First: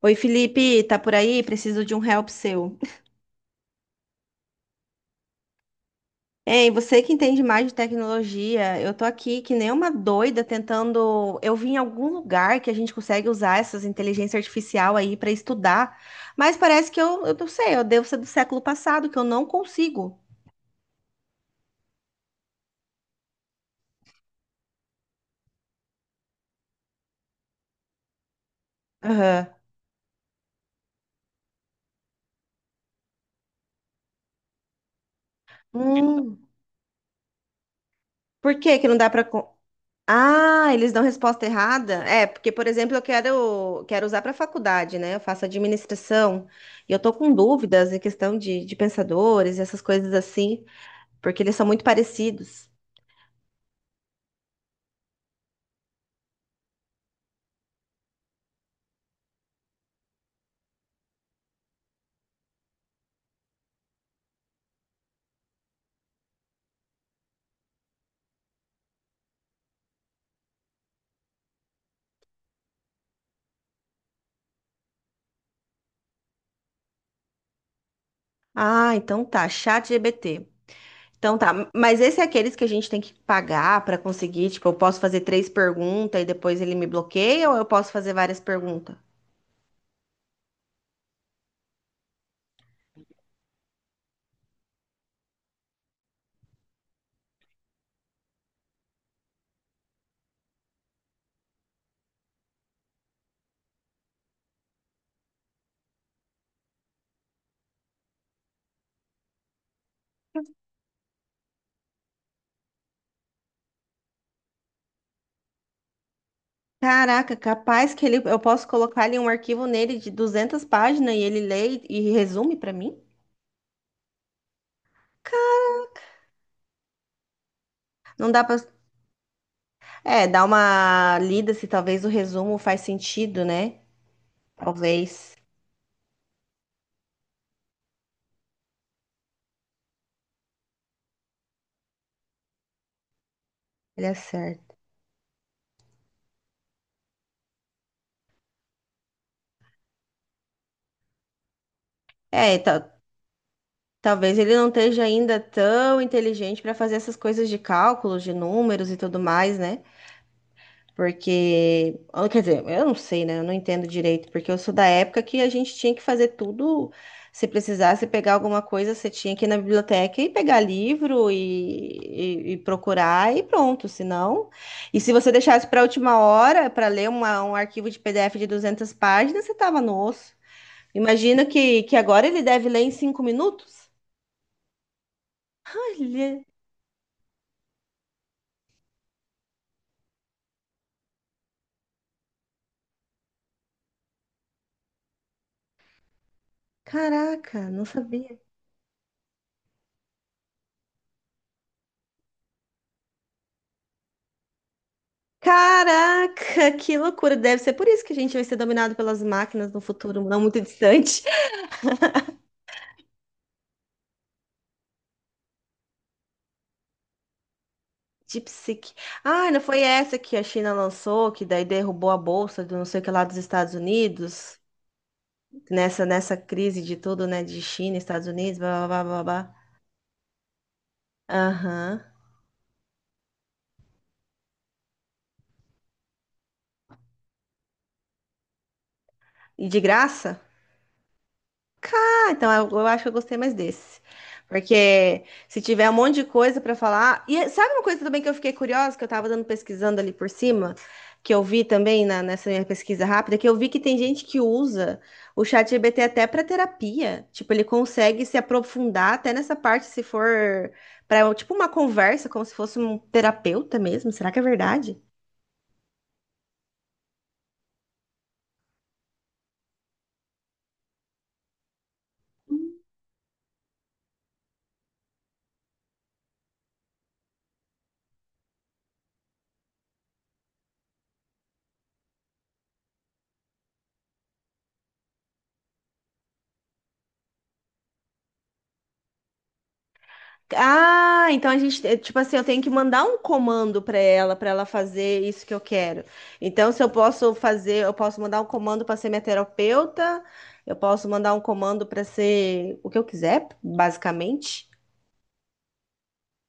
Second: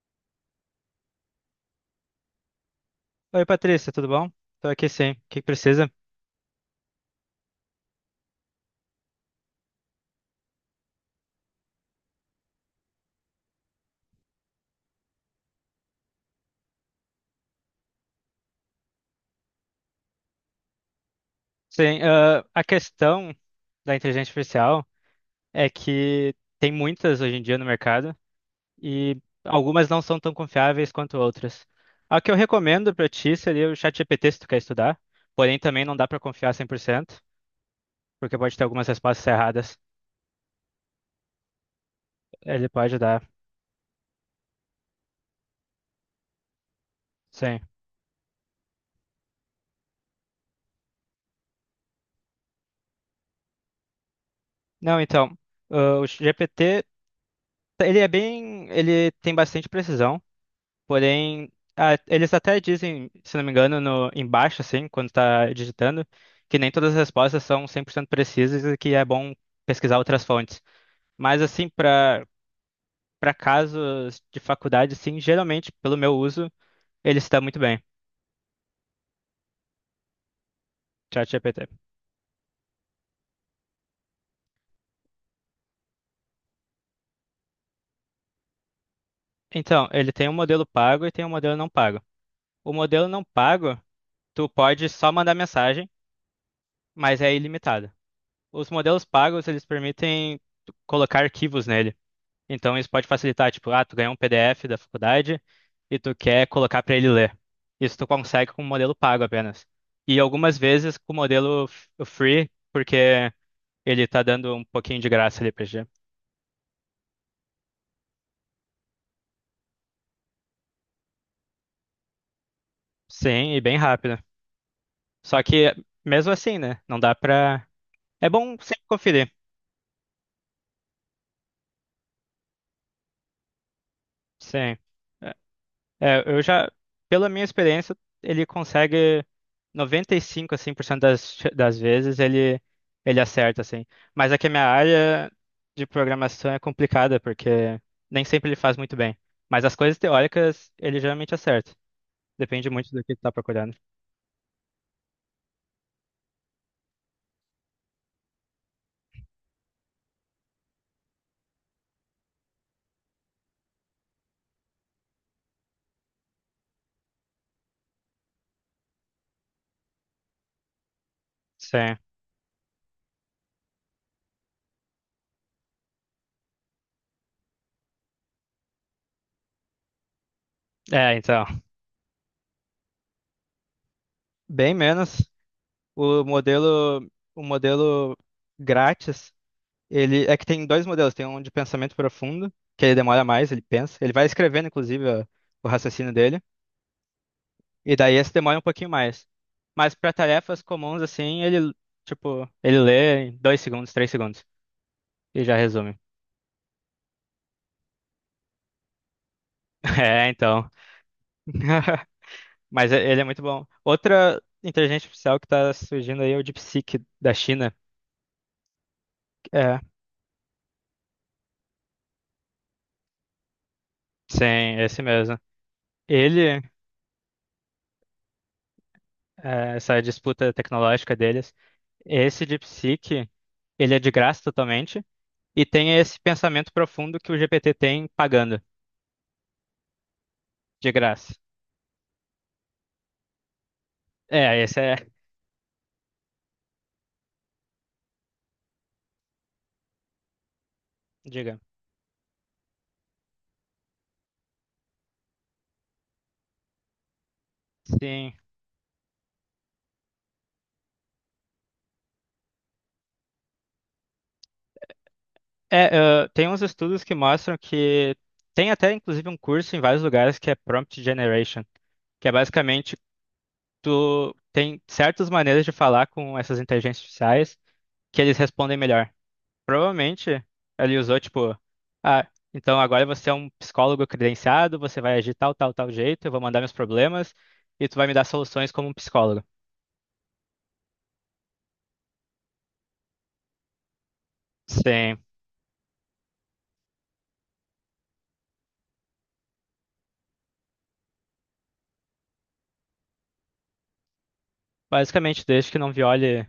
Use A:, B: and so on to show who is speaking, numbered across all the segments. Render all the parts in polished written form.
A: Oi, Felipe, tá por aí? Preciso de um help seu.
B: Oi, Patrícia, tudo bom? Estou aqui sim. O que que precisa?
A: Ei, você que entende mais de tecnologia, eu tô aqui que nem uma doida tentando. Eu vi em algum lugar que a gente consegue usar essas inteligência artificial aí pra estudar, mas parece que eu não sei, eu devo ser do século passado, que eu não consigo.
B: Sim, a questão da inteligência artificial é que tem muitas hoje em dia no mercado e
A: Aham.
B: algumas não são tão confiáveis quanto outras. A que eu recomendo para ti seria o ChatGPT se tu quer estudar, porém também não dá para
A: Hum,
B: confiar 100% porque pode
A: por
B: ter
A: que que
B: algumas
A: não dá
B: respostas
A: pra.
B: erradas.
A: Ah, eles dão resposta errada? É, porque, por
B: Ele
A: exemplo,
B: pode
A: eu
B: dar,
A: quero, quero usar para faculdade, né? Eu faço administração e eu tô com
B: sim.
A: dúvidas em questão de pensadores, essas coisas assim, porque eles são muito parecidos.
B: Não, então, o GPT, ele tem bastante precisão. Porém, eles até dizem, se não me engano, no, embaixo, assim, quando está digitando, que nem todas as respostas são 100% precisas e que é bom pesquisar outras fontes. Mas, assim, para casos de faculdade, sim, geralmente, pelo meu uso, ele está muito bem,
A: Ah, então tá, chat GBT. Então tá,
B: ChatGPT.
A: mas esse é aqueles que a gente tem que pagar para conseguir, tipo, eu posso fazer três perguntas e depois ele me bloqueia ou eu posso fazer várias perguntas?
B: Então, ele tem um modelo pago e tem um modelo não pago. O modelo não pago, tu pode só mandar mensagem, mas é ilimitado. Os modelos pagos, eles permitem tu colocar arquivos nele. Então isso pode facilitar, tipo, ah, tu ganhou um PDF da faculdade e tu quer colocar para ele ler. Isso tu consegue com o modelo pago apenas. E algumas vezes com o free, porque ele tá dando um pouquinho de graça ali pra gente.
A: Caraca, capaz que ele, eu posso colocar ali um arquivo nele de 200 páginas e ele lê e resume para mim?
B: Sim, e bem rápido. Só que mesmo assim, né? Não dá pra. É
A: Não dá pra.
B: bom sempre conferir.
A: É, dá uma lida se talvez o resumo faz sentido, né?
B: Sim.
A: Talvez
B: É, eu já, pela minha experiência, ele consegue 95, assim, por cento das vezes ele acerta, assim.
A: ele
B: Mas é que a minha
A: acerte.
B: área de programação é complicada, porque nem sempre ele faz muito bem. Mas as coisas teóricas ele geralmente acerta.
A: É,
B: Depende muito do que tu tá procurando.
A: talvez ele não esteja ainda tão inteligente para fazer essas coisas de cálculos, de números e tudo mais, né? Porque, ah, quer dizer, eu não sei, né? Eu não entendo direito, porque eu sou da época que a gente tinha que fazer tudo. Se precisasse pegar alguma coisa, você tinha que ir na biblioteca e pegar livro e,
B: Sim.
A: e procurar e pronto. Se não, e se você deixasse para a última hora para ler um arquivo de PDF de 200 páginas, você tava no osso.
B: É,
A: Imagina
B: então.
A: que agora ele deve ler em 5 minutos.
B: Bem menos. O
A: Olha,
B: modelo, o modelo grátis. Ele é que tem dois modelos, tem um de pensamento profundo, que ele demora mais, ele pensa, ele vai escrevendo o raciocínio dele,
A: caraca, não
B: e daí esse
A: sabia.
B: demora um pouquinho mais. Mas para tarefas comuns assim, ele tipo, ele lê em 2 segundos, 3 segundos e já resume.
A: Caraca, que loucura! Deve ser por isso que a gente vai ser dominado pelas máquinas no futuro
B: É,
A: não muito
B: então.
A: distante.
B: Mas ele é muito bom. Outra inteligência artificial que tá surgindo aí é o DeepSeek da China.
A: Deep Seek. Ah, não foi
B: É,
A: essa que a China lançou, que daí derrubou a bolsa do não sei o que lá dos Estados Unidos?
B: sim, esse mesmo.
A: Nessa
B: Ele,
A: crise de tudo, né? De China, Estados Unidos, blá blá blá blá blá.
B: é, essa disputa tecnológica deles,
A: Aham.
B: esse DeepSeek, ele é de graça totalmente. E tenha esse pensamento profundo que o GPT tem pagando,
A: E de graça?
B: de graça.
A: Cá, então eu acho que eu gostei mais desse.
B: É, esse é,
A: Porque se tiver um monte de coisa pra falar. E sabe uma coisa também que eu fiquei curiosa, que eu tava dando pesquisando ali por cima, que eu
B: diga.
A: vi também nessa minha pesquisa rápida, que eu vi que tem gente que usa o chat GPT até pra terapia. Tipo, ele consegue
B: Sim.
A: se aprofundar até nessa parte, se for para tipo uma conversa, como se fosse um terapeuta mesmo. Será que é verdade?
B: É, tem uns estudos que mostram que tem até inclusive um curso em vários lugares que é prompt generation, que é basicamente tu tem certas maneiras de falar com essas inteligências artificiais que eles respondem melhor. Provavelmente ele usou tipo, ah, então agora você é um psicólogo credenciado, você vai agir tal, tal, tal jeito, eu vou mandar meus problemas e tu vai me dar soluções como um psicólogo.
A: Ah, então a gente, é, tipo assim, eu tenho que mandar um comando para ela fazer
B: Sim.
A: isso que eu quero. Então, se eu posso fazer, eu posso mandar um comando para ser minha terapeuta, eu posso mandar um comando para ser o que eu quiser, basicamente,
B: Basicamente, desde que não viole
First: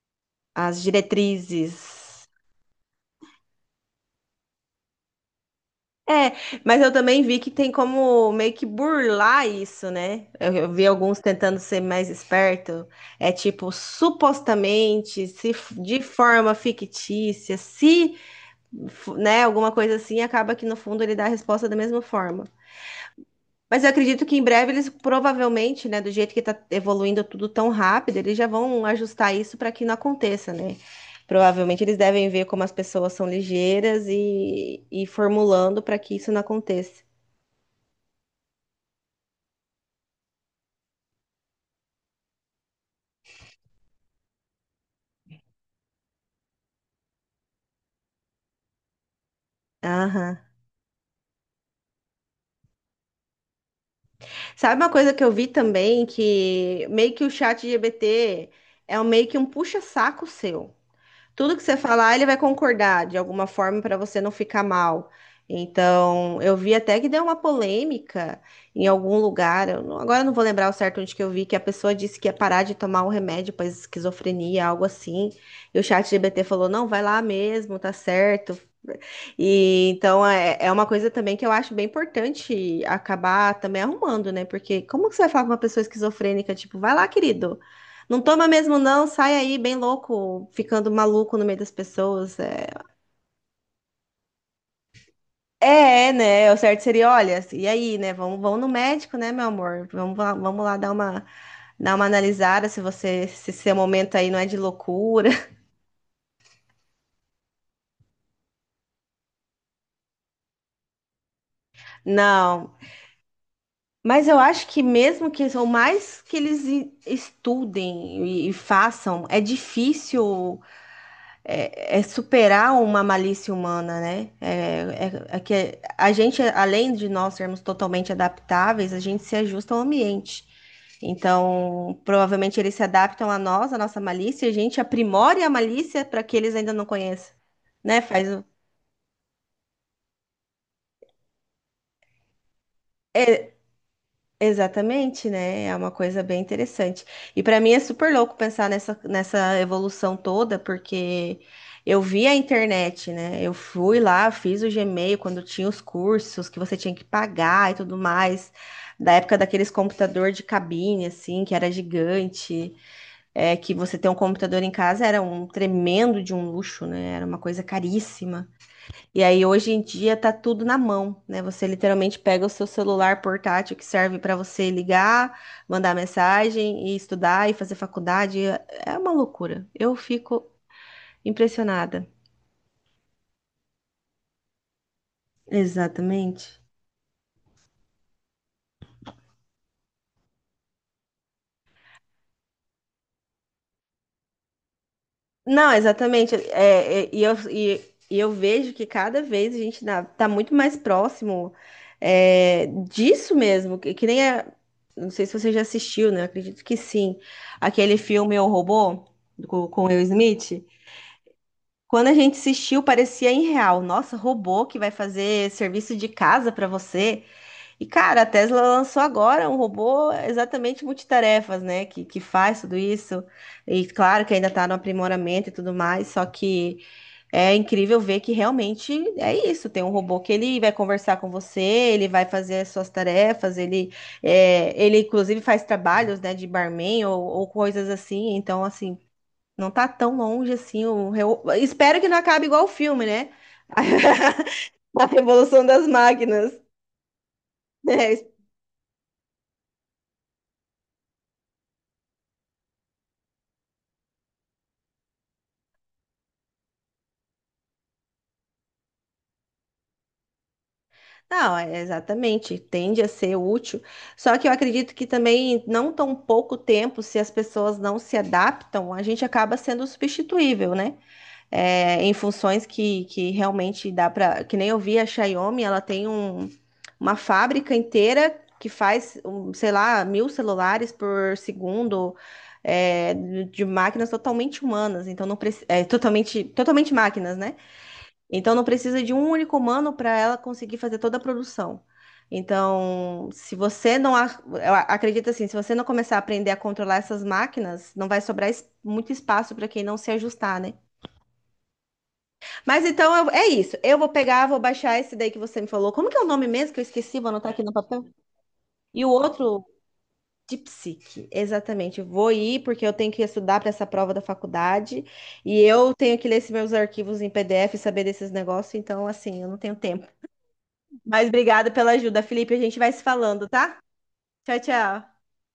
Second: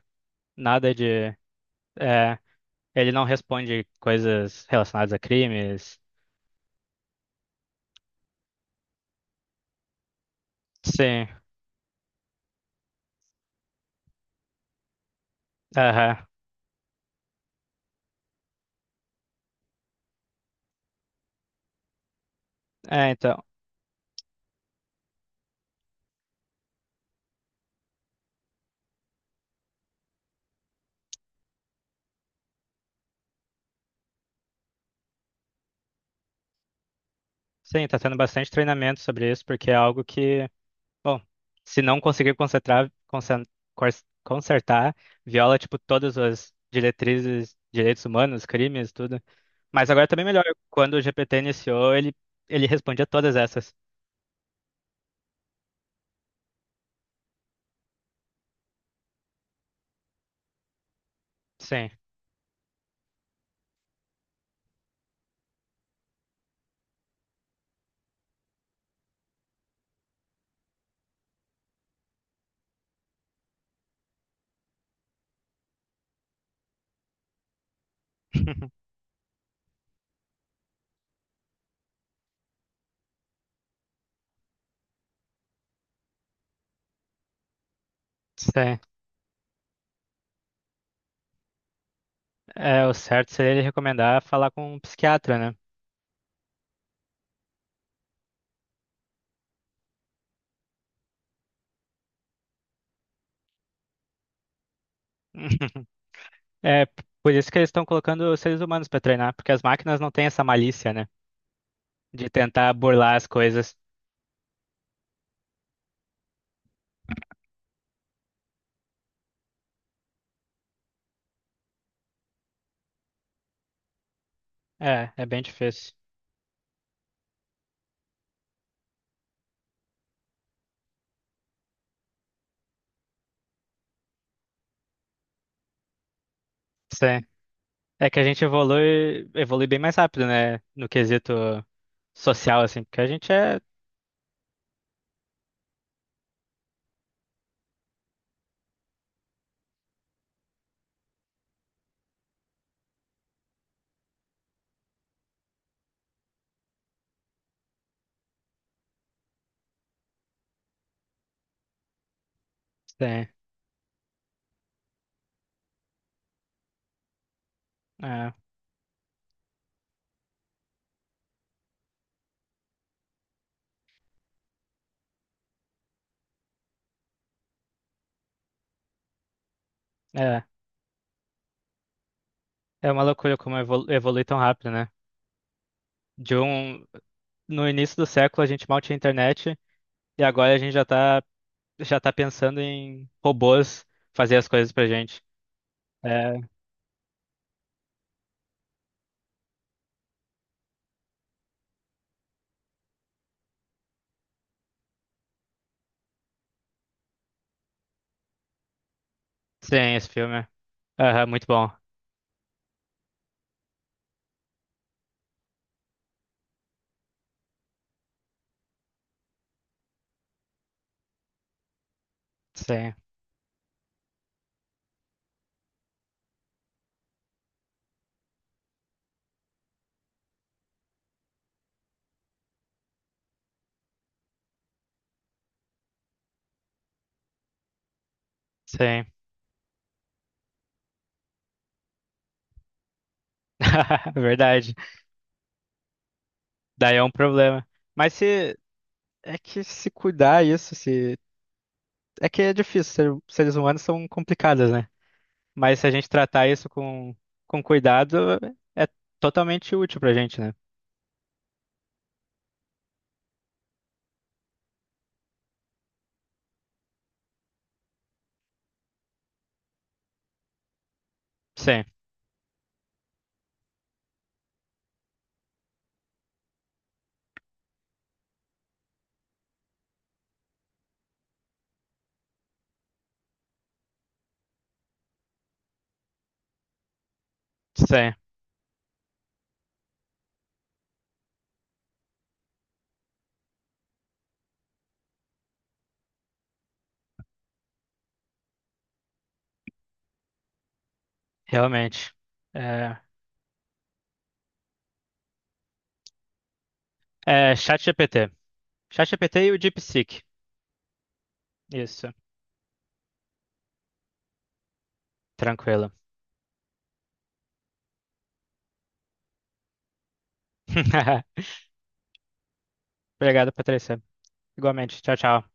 A: as
B: nada de.
A: diretrizes.
B: É, ele não responde coisas relacionadas a crimes.
A: É, mas eu também vi que tem como meio que burlar isso, né? Eu vi alguns
B: Sim,
A: tentando ser mais esperto. É tipo, supostamente, se f- de
B: aham.
A: forma fictícia, se f- né, alguma coisa assim, acaba que no fundo ele dá a resposta da mesma forma.
B: É, então.
A: Mas eu acredito que em breve eles provavelmente, né, do jeito que está evoluindo tudo tão rápido, eles já vão ajustar isso para que não aconteça, né? Provavelmente eles devem ver como as pessoas são ligeiras e formulando para que isso não aconteça.
B: Sim, tá tendo bastante treinamento sobre isso, porque é algo que, bom, se não conseguir cor- consertar, viola, tipo, todas as diretrizes, direitos humanos, crimes, tudo. Mas agora também
A: Aham.
B: melhor. Quando o GPT iniciou, ele respondia todas essas.
A: Sabe uma coisa que eu vi também, que meio que o chat GBT é meio que um puxa-saco seu. Tudo que você
B: Sim.
A: falar, ele vai concordar de alguma forma para você não ficar mal. Então, eu vi até que deu uma polêmica em algum lugar. Eu não- Agora eu não vou lembrar o certo onde que eu vi que a pessoa disse que ia parar de tomar o remédio para esquizofrenia, algo assim. E o chat G B T falou: "Não, vai lá mesmo, tá certo". E então é uma coisa também que eu acho bem importante acabar também arrumando, né? Porque como que você vai falar com uma pessoa esquizofrênica, tipo, vai lá, querido, não toma mesmo,
B: Sim.
A: não. Sai aí bem louco, ficando maluco no meio das pessoas.
B: É, o certo seria ele recomendar falar com um psiquiatra, né?
A: O certo seria, olha, e aí, né? Vamos no médico, né, meu amor? Vamos lá dar uma analisada se você, se seu momento aí não é de loucura.
B: Por isso que eles estão colocando os seres humanos para treinar, porque as máquinas não têm essa malícia, né? De
A: Não.
B: tentar burlar as coisas.
A: Mas eu acho que mesmo que, ou mais que eles estudem e façam, é difícil é superar uma malícia humana, né?
B: É, é
A: É
B: bem
A: que
B: difícil.
A: a gente, além de nós sermos totalmente adaptáveis, a gente se ajusta ao ambiente. Então, provavelmente eles se adaptam a nós, a nossa malícia, e a gente aprimora a malícia para que eles ainda não
B: Sim. É
A: conheçam, né?
B: é que a gente evolui, evolui bem mais rápido, né? No quesito social, assim, porque a gente
A: É,
B: é.
A: Exatamente, né? É uma coisa bem interessante. E para mim é super louco pensar nessa evolução toda, porque eu vi a internet, né? Eu fui lá, fiz o Gmail quando tinha os cursos que você tinha que pagar e tudo mais, da época daqueles computador de cabine, assim, que era gigante,
B: Sim.
A: é, que você ter um computador em casa era um tremendo de um luxo, né? Era uma coisa
B: É,
A: caríssima. E aí hoje em dia tá tudo na mão, né? Você literalmente pega o seu celular portátil que serve para você ligar, mandar mensagem e estudar e fazer faculdade. É uma loucura. Eu
B: é,
A: fico impressionada.
B: é uma loucura como evolui tão rápido, né? De
A: Exatamente.
B: um. No início do século a gente mal tinha internet e agora a gente já tá pensando em robôs fazer as coisas pra gente.
A: Não,
B: É,
A: exatamente. E eu vejo que cada vez tá, muito mais próximo é, disso mesmo. Que nem a, não sei se você já assistiu, né? Eu acredito que sim. Aquele filme O Robô, com
B: sim,
A: Will
B: esse filme.
A: Smith.
B: Aham, muito bom.
A: Quando a gente assistiu, parecia irreal. Nossa, robô que vai fazer serviço de casa para você. E, cara, a Tesla lançou agora um robô exatamente multitarefas, né? Que faz tudo
B: Sim,
A: isso. E claro que ainda está no aprimoramento e tudo mais. Só que é incrível ver que realmente é isso. Tem um robô que ele vai conversar com você, ele vai fazer as suas tarefas, ele, é, ele inclusive faz trabalhos, né, de barman ou coisas assim. Então, assim,
B: sim.
A: não tá tão longe assim. Espero que não acabe igual o filme, né?
B: Verdade.
A: A Revolução das Máquinas.
B: Daí é um problema. Mas
A: É,
B: se é que se cuidar isso, se é que é difícil, seres humanos são complicados, né? Mas se a gente tratar isso com cuidado, é totalmente útil pra gente, né?
A: Não, é exatamente. Tende a ser útil. Só que eu acredito que também, não tão pouco tempo, se as pessoas não se adaptam, a gente acaba sendo substituível, né?
B: Sim,
A: é, em funções que realmente dá para. Que nem eu vi a Xiaomi, ela tem uma fábrica inteira que faz, um, sei lá, 1.000 celulares por segundo, é, de máquinas totalmente humanas, então não preci- é, totalmente, totalmente máquinas, né?
B: sim,
A: Então não precisa de um único humano para ela conseguir fazer toda a produção. Então, se você não ac- eu a- acredito assim, se você não começar a aprender a controlar essas máquinas, não vai sobrar es- muito espaço para quem não se ajustar, né?
B: realmente. É,
A: É isso. Eu vou pegar, vou baixar esse daí que você me falou. Como que é o nome mesmo que eu esqueci? Vou anotar
B: é
A: aqui no papel.
B: ChatGPT.
A: E o
B: ChatGPT e o
A: outro,
B: DeepSeek.
A: de psique. Exatamente.
B: Isso,
A: Vou ir porque eu tenho que estudar para essa prova da faculdade e
B: tranquilo.
A: eu tenho que ler esses meus arquivos em PDF e saber desses negócios. Então, assim, eu não tenho tempo. Mas obrigada pela ajuda, Felipe. A gente vai se falando,
B: Obrigado,
A: tá?
B: Patrícia.
A: Tchau,
B: Igualmente. Tchau,
A: tchau.
B: tchau.